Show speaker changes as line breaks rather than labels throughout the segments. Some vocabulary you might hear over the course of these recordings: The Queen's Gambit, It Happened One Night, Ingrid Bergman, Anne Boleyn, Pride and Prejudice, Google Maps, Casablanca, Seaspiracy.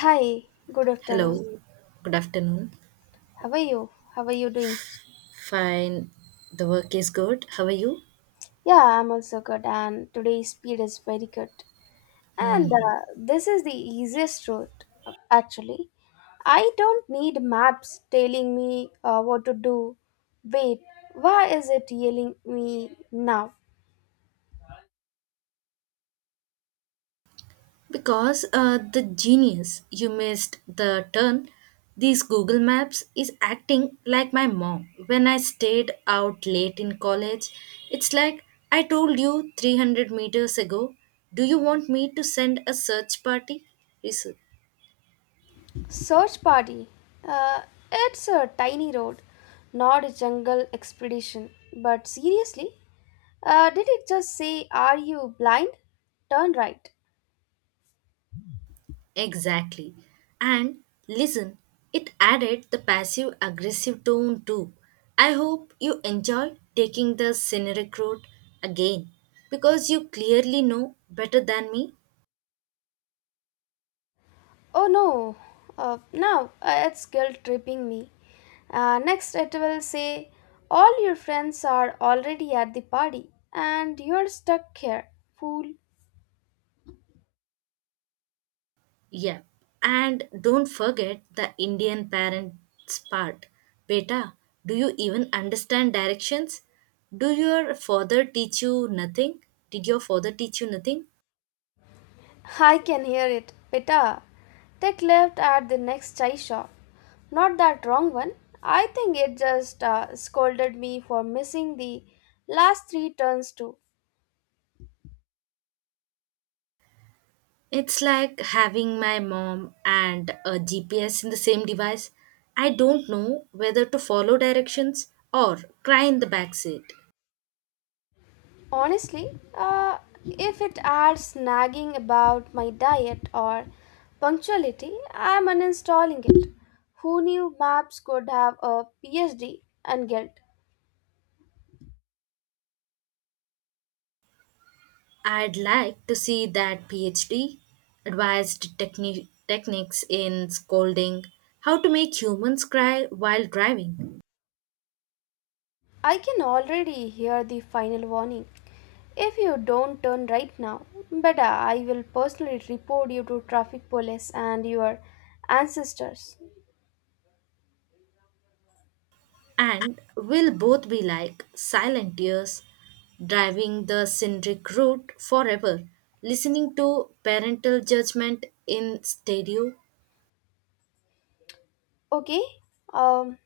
Hi, good afternoon.
Hello, good afternoon.
How are you? How are you doing?
Fine, the work is good. How are you?
Yeah, I'm also good, and today's speed is very good. And this is the easiest route, actually. I don't need maps telling me what to do. Wait, why is it yelling me now?
Because the genius, you missed the turn. These Google Maps is acting like my mom. When I stayed out late in college, it's like I told you 300 meters ago. Do you want me to send a search party?
Search party. Uh, it's a tiny road, not a jungle expedition. But seriously, did it just say, "Are you blind? Turn right."
Exactly. And listen, it added the passive aggressive tone too. I hope you enjoy taking the scenic route again because you clearly know better than me.
Oh no, now it's guilt tripping me. Next, it will say, "All your friends are already at the party and you're stuck here, fool."
Yeah. And don't forget the Indian parents part. Beta, do you even understand directions? Do your father teach you nothing? Did your father teach you nothing?
I can hear it. Beta, take left at the next chai shop. Not that wrong one. I think it just scolded me for missing the last three turns too.
It's like having my mom and a GPS in the same device. I don't know whether to follow directions or cry in the backseat.
Honestly, uh, if it adds nagging about my diet or punctuality, I'm uninstalling it. Who knew maps could have a PhD and guilt?
I'd like to see that PhD advised techniques in scolding, how to make humans cry while driving.
I can already hear the final warning. If you don't turn right now, better I will personally report you to traffic police and your ancestors.
And we'll both be like silent tears driving the scenic route forever, listening to parental judgment in stereo.
Okay? Um,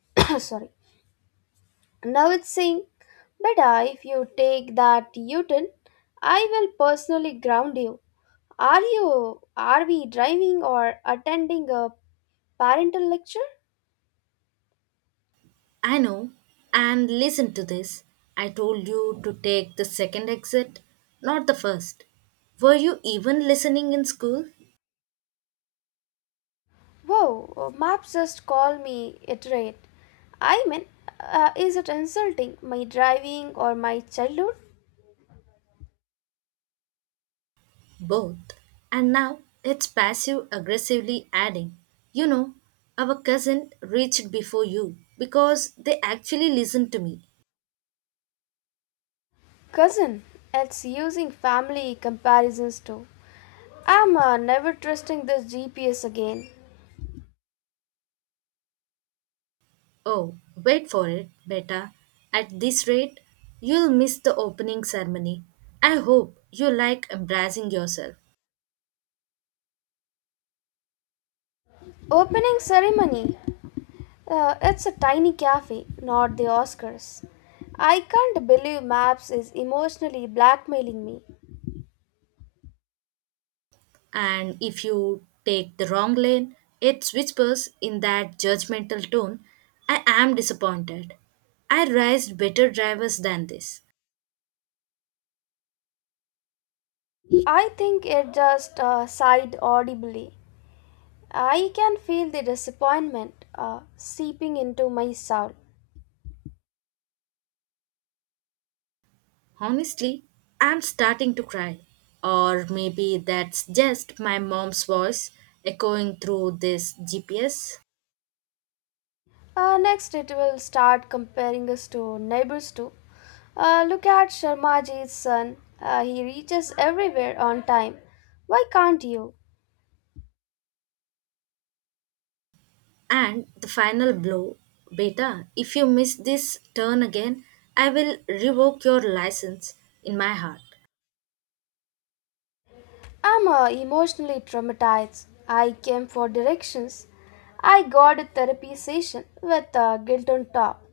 sorry. Now it's saying, "Beta, if you take that U-turn, I will personally ground you." Are you, are we driving or attending a parental lecture?
I know. And listen to this. I told you to take the second exit, not the first. Were you even listening in school?
Whoa, maps just call me iterate. I mean, is it insulting my driving or my childhood?
Both. And now it's passive aggressively adding. You know, our cousin reached before you because they actually listened to me.
Cousin, it's using family comparisons too. I'm never trusting this GPS again.
Oh, wait for it, beta. At this rate, you'll miss the opening ceremony. I hope you like embracing yourself.
Opening ceremony. It's a tiny cafe, not the Oscars. I can't believe Maps is emotionally blackmailing me.
And if you take the wrong lane, it whispers in that judgmental tone, I am disappointed. I raised better drivers than this.
I think it just sighed audibly. I can feel the disappointment seeping into my soul.
Honestly, I'm starting to cry. Or maybe that's just my mom's voice echoing through this GPS.
Next, it will start comparing us to neighbors too. Look at Sharmaji's son. He reaches everywhere on time. Why can't you?
And the final blow, Beta, if you miss this turn again, I will revoke your license in my heart.
I'm emotionally traumatized. I came for directions. I got a therapy session with guilt on top.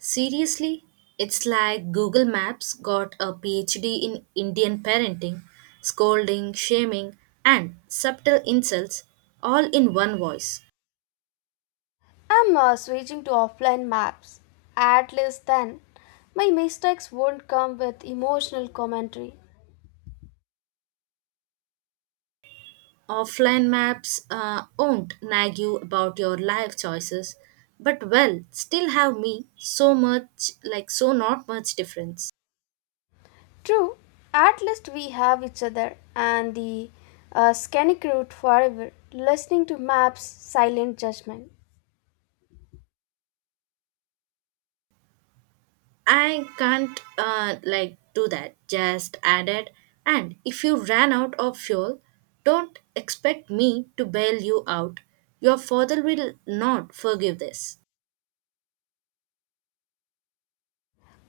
Seriously, it's like Google Maps got a PhD in Indian parenting, scolding, shaming, and subtle insults all in one voice.
I'm switching to offline maps. At least then, my mistakes won't come with emotional commentary.
Offline maps won't nag you about your life choices, but well, still have me so much, like, so not much difference.
True, at least we have each other and the scenic route forever, listening to maps, silent judgment.
I can't, like, do that. Just added, and if you ran out of fuel, don't expect me to bail you out. Your father will not forgive this.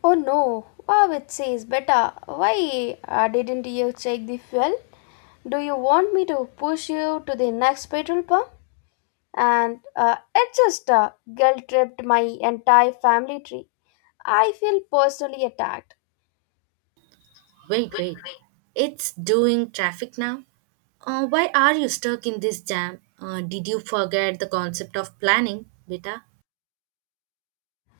Oh no, wow, it says better. Why didn't you check the fuel? Do you want me to push you to the next petrol pump? And it just guilt tripped my entire family tree. I feel personally attacked.
Wait, wait. It's doing traffic now. Why are you stuck in this jam? Did you forget the concept of planning, Beta?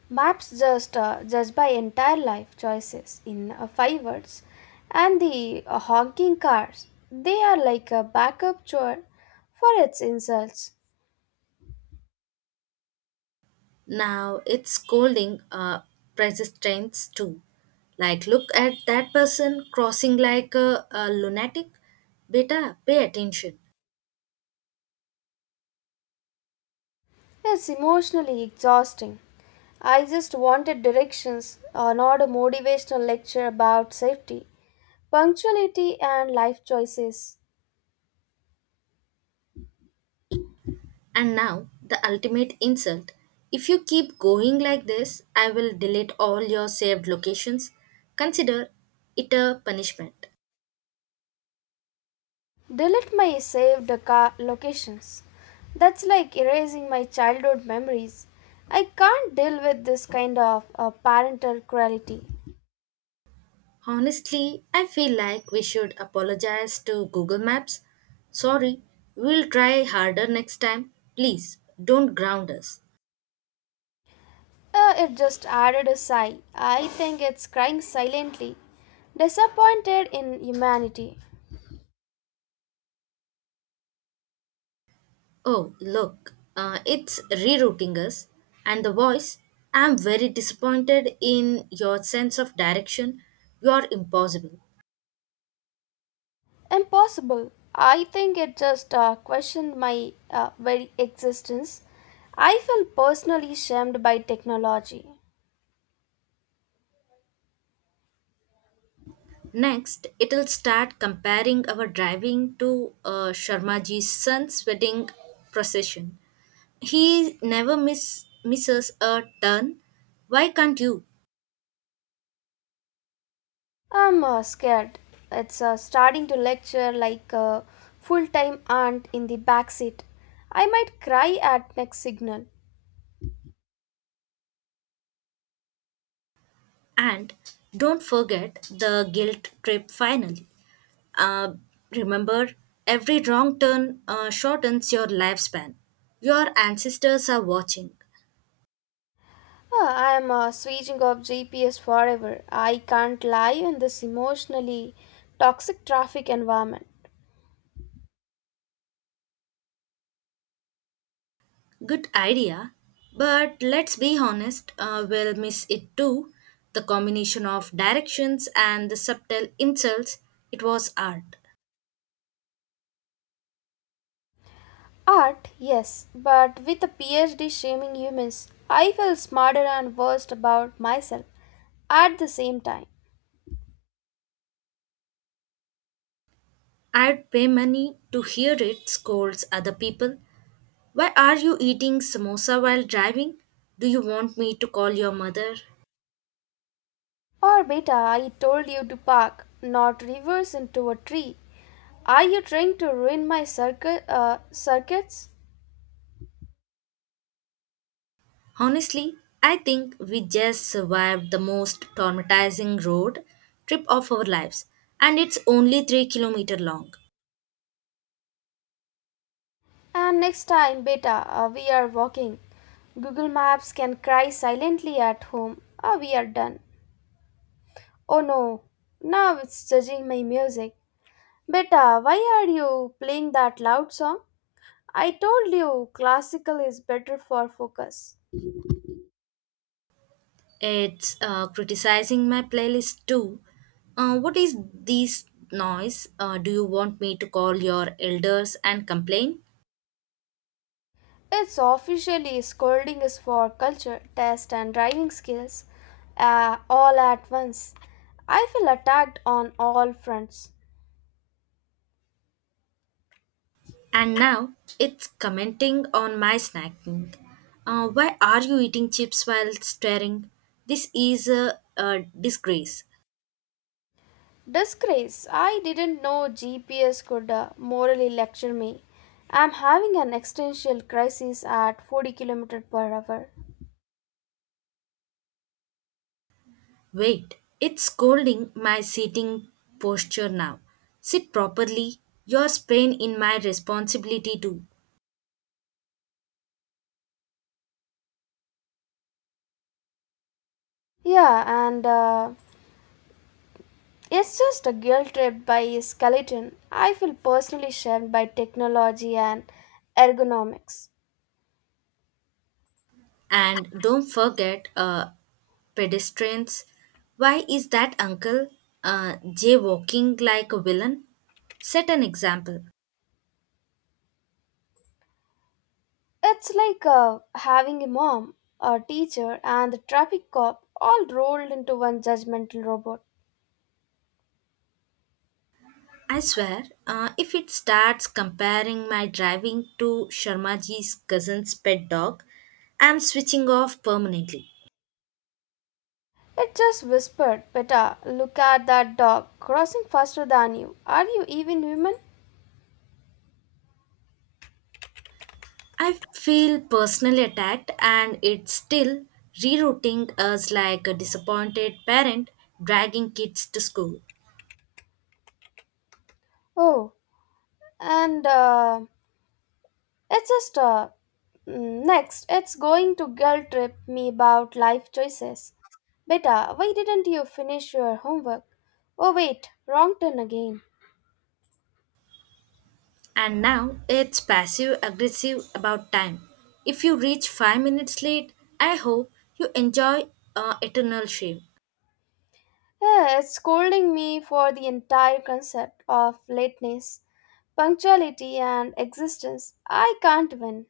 Maps just judge by entire life choices in five words, and the honking cars, they are like a backup chore for its insults.
Now it's scolding persistence too. Like, look at that person crossing like a lunatic. Beta, pay attention.
It's emotionally exhausting. I just wanted directions, not a motivational lecture about safety, punctuality, and life choices.
And now the ultimate insult. If you keep going like this, I will delete all your saved locations. Consider it a punishment.
Delete my saved car locations. That's like erasing my childhood memories. I can't deal with this kind of parental cruelty.
Honestly, I feel like we should apologize to Google Maps. Sorry, we'll try harder next time. Please don't ground us.
It just added a sigh. I think it's crying silently, disappointed in humanity.
Oh, look, it's rerouting us. And the voice, I'm very disappointed in your sense of direction. You're impossible.
Impossible. I think it just questioned my very existence. I feel personally shamed by technology.
Next, it'll start comparing our driving to Sharmaji's son's wedding procession. He never misses a turn. Why can't you?
I'm scared. It's starting to lecture like a full time aunt in the back seat. I might cry at next signal.
And don't forget the guilt trip finally. Uh, remember, every wrong turn shortens your lifespan. Your ancestors are watching.
I am switching off GPS forever. I can't lie in this emotionally toxic traffic environment.
Good idea, but let's be honest, we'll miss it too. The combination of directions and the subtle insults, it was art.
Art, yes, but with a PhD shaming humans, I feel smarter and worse about myself at the same time.
I'd pay money to hear it scolds other people. Why are you eating samosa while driving? Do you want me to call your mother?
Or beta, I told you to park, not reverse into a tree. Are you trying to ruin my circuits?
Honestly, I think we just survived the most traumatizing road trip of our lives, and it's only 3-kilometer long.
And next time, beta, we are walking. Google Maps can cry silently at home. Ah, we are done. Oh no, now it's judging my music. Beta, why are you playing that loud song? I told you classical is better for focus.
It's criticizing my playlist too. What is this noise? Do you want me to call your elders and complain?
It's officially scolding us for culture, test, and driving skills all at once. I feel attacked on all fronts.
And now it's commenting on my snacking. Why are you eating chips while staring? This is a disgrace.
Disgrace. I didn't know GPS could morally lecture me. I'm having an existential crisis at 40 kilometers per hour.
Wait, it's scolding my sitting posture now. Sit properly. Your sprain in my responsibility too.
Yeah, and it's just a guilt trip by a skeleton. I feel personally shamed by technology and ergonomics.
And don't forget pedestrians. Why is that uncle Jay walking like a villain? Set an example.
It's like having a mom, a teacher, and a traffic cop all rolled into one judgmental robot.
I swear, if it starts comparing my driving to Sharmaji's cousin's pet dog, I'm switching off permanently.
It just whispered, "Beta, look at that dog crossing faster than you. Are you even human?"
I feel personally attacked, and it's still rerouting us like a disappointed parent dragging kids to school.
Oh, and it's just uh, next, it's going to guilt trip me about life choices. Beta, why didn't you finish your homework? Oh, wait, wrong turn again.
And now it's passive aggressive about time. If you reach 5 minutes late, I hope you enjoy eternal shame.
Yeah, it's scolding me for the entire concept of lateness, punctuality, and existence. I can't win.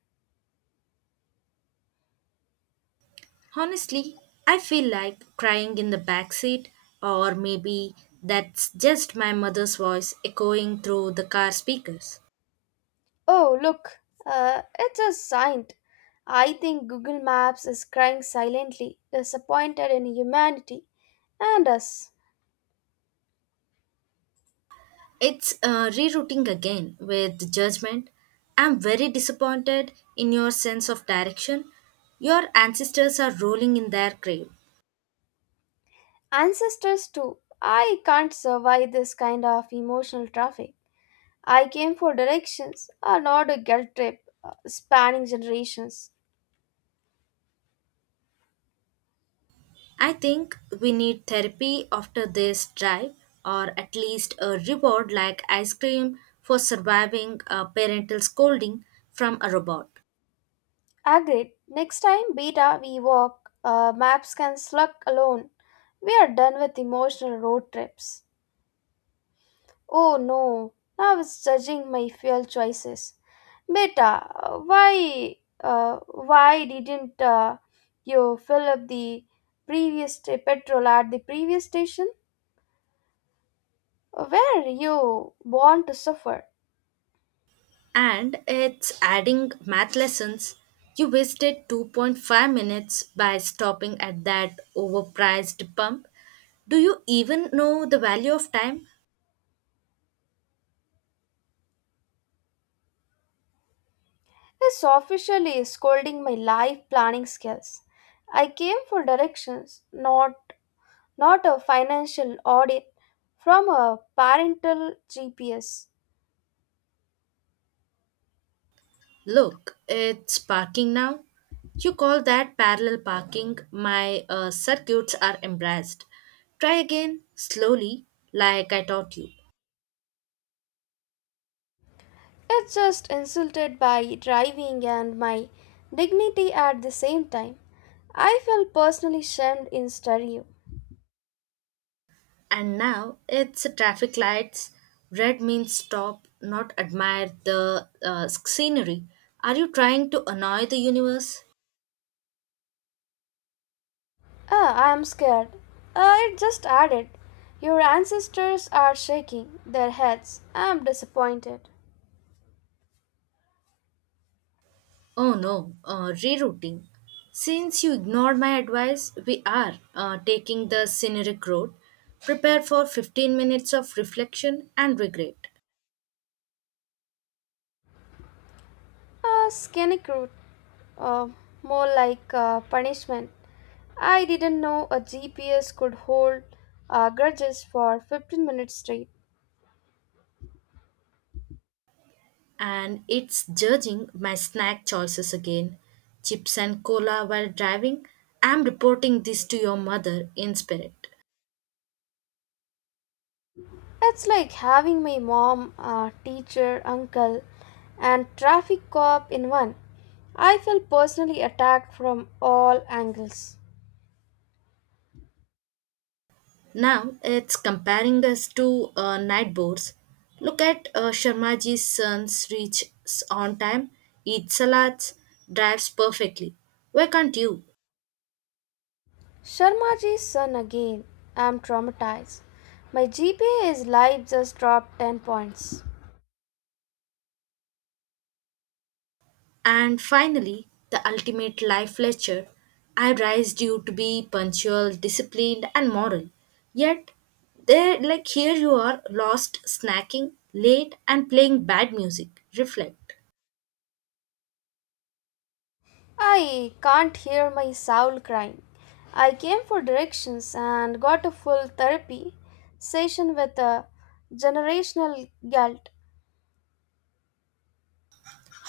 Honestly, I feel like crying in the back seat, or maybe that's just my mother's voice echoing through the car speakers.
Oh, look, it's a sign. I think Google Maps is crying silently, disappointed in humanity and us.
It's rerouting again with judgment. I'm very disappointed in your sense of direction. Your ancestors are rolling in their grave.
Ancestors, too. I can't survive this kind of emotional traffic. I came for directions, not a guilt trip spanning generations.
I think we need therapy after this drive, or at least a reward like ice cream for surviving a parental scolding from a robot.
Agreed. Next time, beta, we walk. Maps can slug alone. We are done with emotional road trips. Oh no, now it's judging my fuel choices. Beta, why didn't you fill up the petrol at the previous station? Where you born to suffer?
And it's adding math lessons. You wasted 2.5 minutes by stopping at that overpriced pump. Do you even know the value of time?
This officially is scolding my life planning skills. I came for directions, not a financial audit from a parental GPS.
Look, it's parking now. You call that parallel parking. My circuits are embarrassed. Try again, slowly, like I taught you.
It's just insulted by driving and my dignity at the same time. I felt personally shamed in stereo.
And now it's traffic lights. Red means stop, not admire the scenery. Are you trying to annoy the universe?
Ah, I am scared. Ah, it just added. Your ancestors are shaking their heads. I am disappointed.
Oh no, rerouting. Since you ignored my advice, we are taking the scenic road. Prepare for 15 minutes of reflection and regret.
Ah, skinny crude. uh, more like punishment. I didn't know a GPS could hold grudges for 15 minutes straight.
And it's judging my snack choices again. Chips and cola while driving. I'm reporting this to your mother in spirit.
It's like having my mom, teacher, uncle, and traffic cop in one. I felt personally attacked from all angles.
Now it's comparing us to night birds. Look at Sharmaji's sons reaches on time, eats salads, drives perfectly. Why can't you?
Sharmaji's son again. I'm traumatized. My GPA is live, just dropped 10 points.
And finally, the ultimate life lecture. I raised you to be punctual, disciplined, and moral. Yet, they like here you are lost, snacking, late, and playing bad music. Reflect.
I can't hear my soul crying. I came for directions and got a full therapy session with a generational guilt.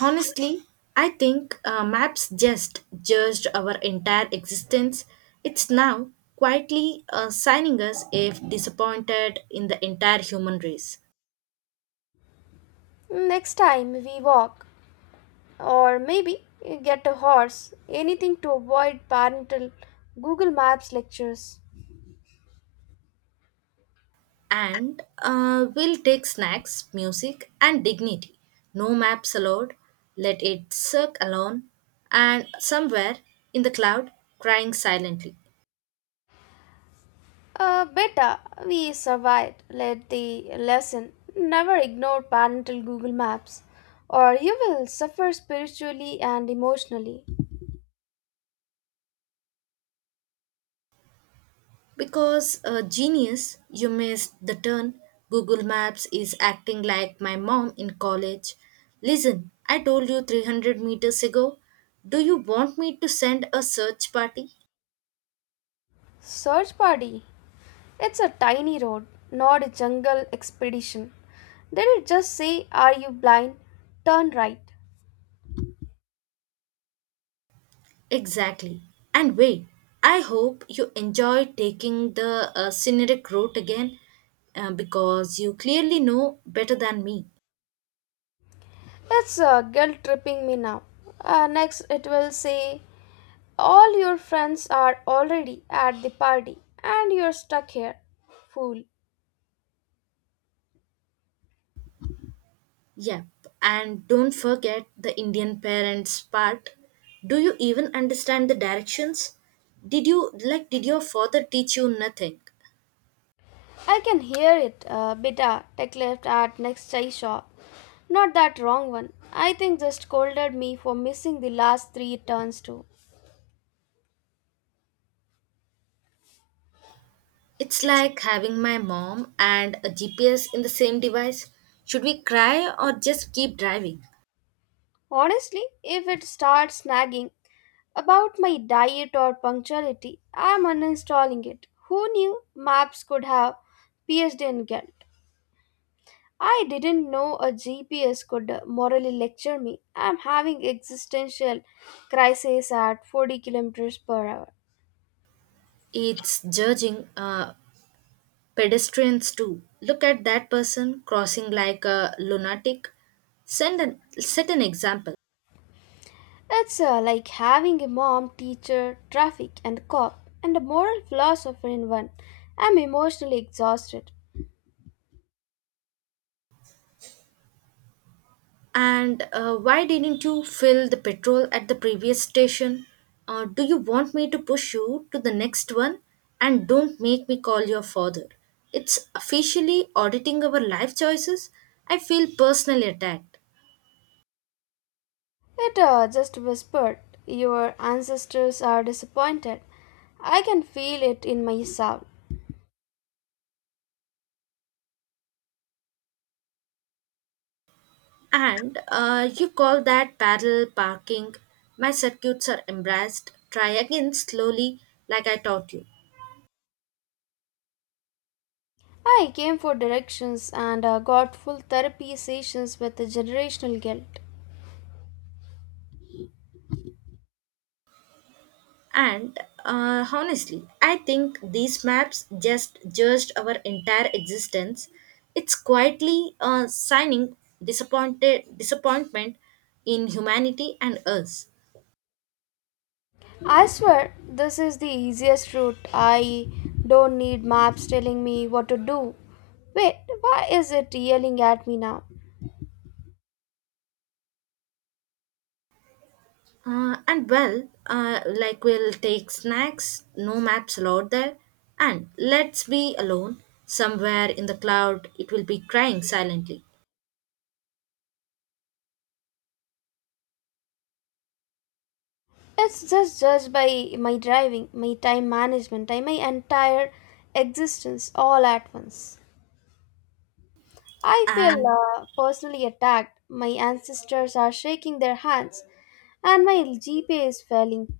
Honestly, I think maps just judged our entire existence. It's now quietly signing us if disappointed in the entire human race.
Next time we walk, or maybe get a horse, anything to avoid parental Google Maps lectures.
And we'll take snacks, music, and dignity. No maps allowed. Let it suck alone and somewhere in the cloud crying silently.
Better we survived. Let the lesson never ignore parental Google Maps, or you will suffer spiritually and emotionally.
Because a genius, you missed the turn. Google Maps is acting like my mom in college. Listen, I told you 300 meters ago. Do you want me to send a search party?
Search party. It's a tiny road, not a jungle expedition. Did it just say, "Are you blind? Turn right"?
Exactly. And wait, I hope you enjoy taking the scenic route again because you clearly know better than me.
It's guilt tripping me now. Next, it will say, "All your friends are already at the party and you're stuck here. Fool."
Yep, and don't forget the Indian parents part. Do you even understand the directions? Did your father teach you nothing?
I can hear it, beta, tech left at next chai shop. Not that wrong one. I think just scolded me for missing the last three turns too.
It's like having my mom and a GPS in the same device. Should we cry or just keep driving?
Honestly, if it starts nagging about my diet or punctuality, I'm uninstalling it. Who knew maps could have PhD in guilt? I didn't know a GPS could morally lecture me. I'm having existential crisis at 40 kilometers per hour.
It's judging pedestrians too. Look at that person crossing like a lunatic. Set an example.
It's like having a mom, teacher, traffic, and cop, and a moral philosopher in one. I'm emotionally exhausted.
And why didn't you fill the petrol at the previous station? Do you want me to push you to the next one? And don't make me call your father. It's officially auditing our life choices. I feel personally attacked.
It just whispered, "Your ancestors are disappointed." I can feel it in my soul.
And you call that parallel parking. My circuits are embarrassed. Try again slowly, like I taught you.
I came for directions and got full therapy sessions with the generational guilt.
And honestly, I think these maps just judged our entire existence. It's quietly signing disappointed disappointment in humanity and us.
I swear, this is the easiest route. I don't need maps telling me what to do. Wait, why is it yelling at me now?
And well, like we'll take snacks, no maps allowed there, and let's be alone somewhere in the cloud. It will be crying silently.
It's just judged by my driving, my time management, and my entire existence all at once. I feel
And
personally attacked. My ancestors are shaking their hands, and my GPA is failing.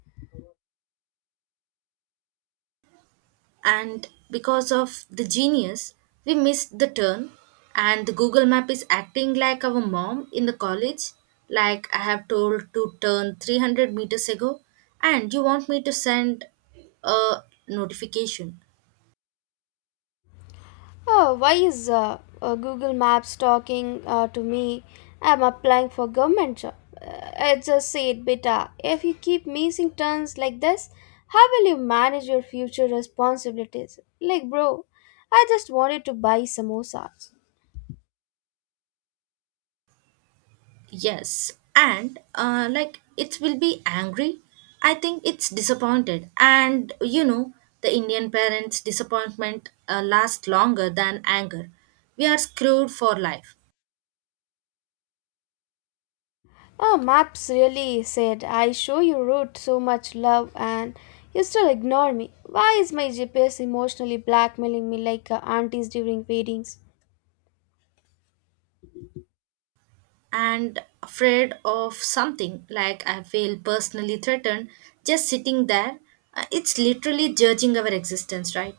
and because of the genius, we missed the turn, and the Google map is acting like our mom in the college. Like, I have told to turn 300 meters ago, and you want me to send a notification?
Oh, why is Google Maps talking to me? I'm applying for government job. I just said, "Beta, if you keep missing turns like this, how will you manage your future responsibilities?" Like, bro, I just wanted to buy samosas.
Yes, and like it will be angry. I think it's disappointed, and you know, the Indian parents' disappointment lasts longer than anger. We are screwed for life.
Oh, maps really said, "I show you route so much love and you still ignore me." Why is my GPS emotionally blackmailing me like aunties during weddings?
And afraid of something, like I feel personally threatened just sitting there. It's literally judging our existence, right?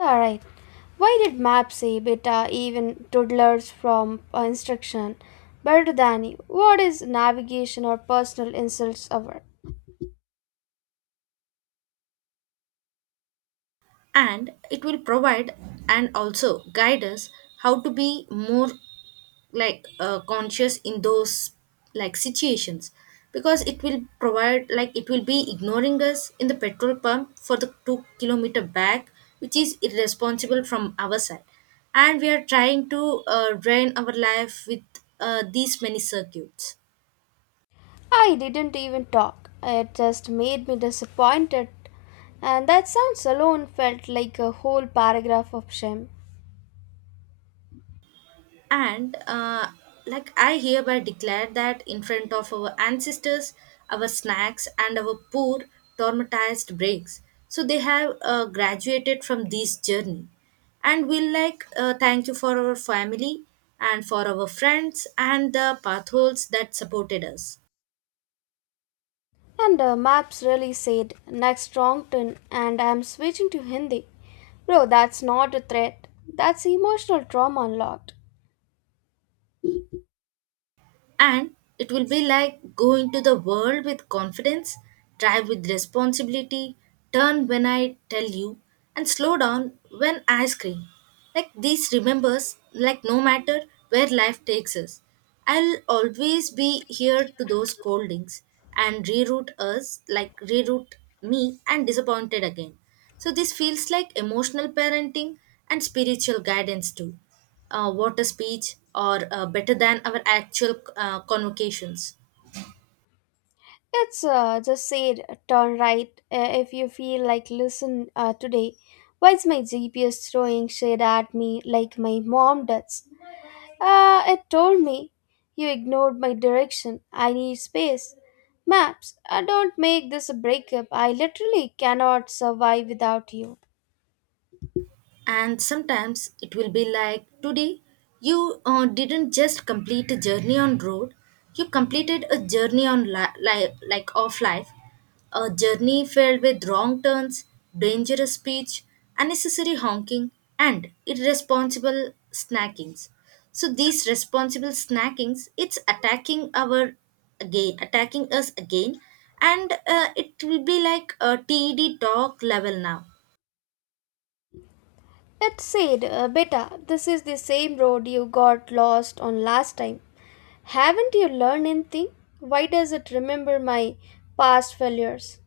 Alright, why did maps say beta even toddlers from instruction? Better than you. What is navigation or personal insults over?
And it will provide and also guide us how to be more like conscious in those like situations, because it will provide, like it will be ignoring us in the petrol pump for the 2 kilometer back, which is irresponsible from our side, and we are trying to drain our life with these many circuits.
I didn't even talk. It just made me disappointed. And that sounds alone felt like a whole paragraph of shame.
And like I hereby declare that in front of our ancestors, our snacks, and our poor traumatized breaks. So they have graduated from this journey. And we'll like thank you for our family and for our friends and the pathholes that supported us.
And the maps really said, "Next wrong turn and I'm switching to Hindi." Bro, that's not a threat. That's emotional trauma unlocked.
And it will be like go into the world with confidence, drive with responsibility, turn when I tell you, and slow down when I scream. Like these remembers, like no matter where life takes us, I'll always be here to those scoldings and reroute us, like reroute me and disappointed again. So this feels like emotional parenting and spiritual guidance too, water speech, or better than our actual convocations.
It's just said, "Turn right if you feel like listen today." Why is my GPS throwing shade at me like my mom does? It told me, "You ignored my direction. I need space." Maps, don't make this a breakup. I literally cannot survive without you.
And sometimes it will be like today you didn't just complete a journey on road, you completed a journey on like of life, a journey filled with wrong turns, dangerous speech, unnecessary honking, and irresponsible snackings. So these responsible snackings, it's attacking our again, attacking us again, and it will be like a TED talk level now.
It said, "Beta, this is the same road you got lost on last time. Haven't you learned anything?" Why does it remember my past failures?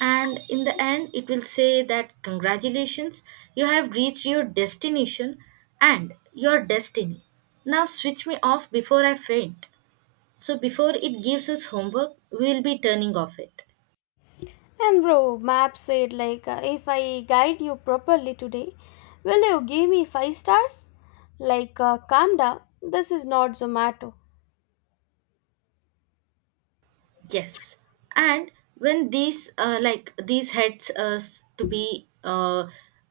And in the end, it will say that congratulations, you have reached your destination and your destiny. Now switch me off before I faint. So before it gives us homework, we will be turning off it.
And bro, map said, like, "If I guide you properly today, will you give me 5 stars?" Like, calm down, this is not Zomato.
Yes, and when these like these heads us to be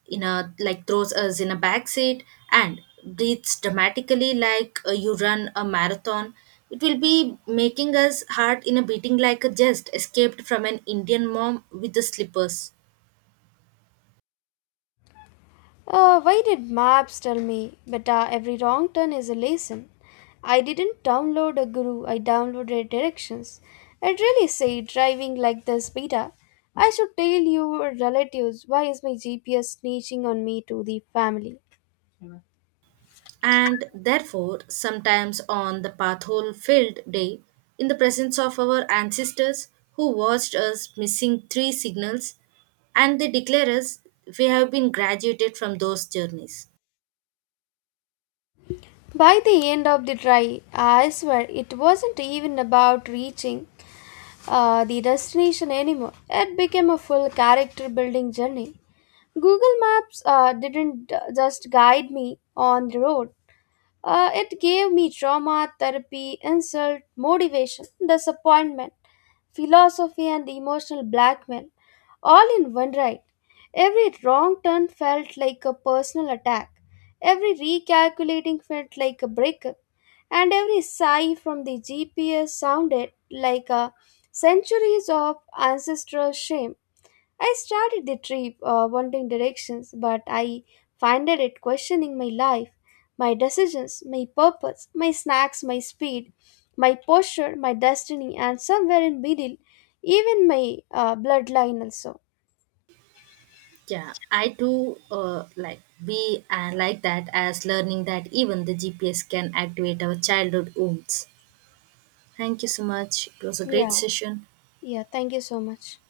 in a like throws us in a back seat and breathes dramatically like you run a marathon, it will be making us heart in a beating like a just escaped from an Indian mom with the slippers.
Why did maps tell me beta every wrong turn is a lesson? I didn't download a guru, I downloaded directions. I'd really say driving like this beta. I should tell your relatives. Why is my GPS snitching on me to the family?
And therefore sometimes on the pathole filled day, in the presence of our ancestors who watched us missing 3 signals, and they declare us we have been graduated from those journeys.
By the end of the drive, I swear it wasn't even about reaching the destination anymore. It became a full character building journey. Google Maps didn't just guide me on the road. It gave me trauma, therapy, insult, motivation, disappointment, philosophy, and emotional blackmail, all in one ride. Every wrong turn felt like a personal attack. Every recalculating felt like a breakup. And every sigh from the GPS sounded like a centuries of ancestral shame. I started the trip wanting directions, but I finded it questioning my life, my decisions, my purpose, my snacks, my speed, my posture, my destiny, and somewhere in middle, even my bloodline also.
Yeah, I too like be like that as learning that even the GPS can activate our childhood wounds. Thank you so much, it was a great
Yeah,
session.
yeah. Thank you so much.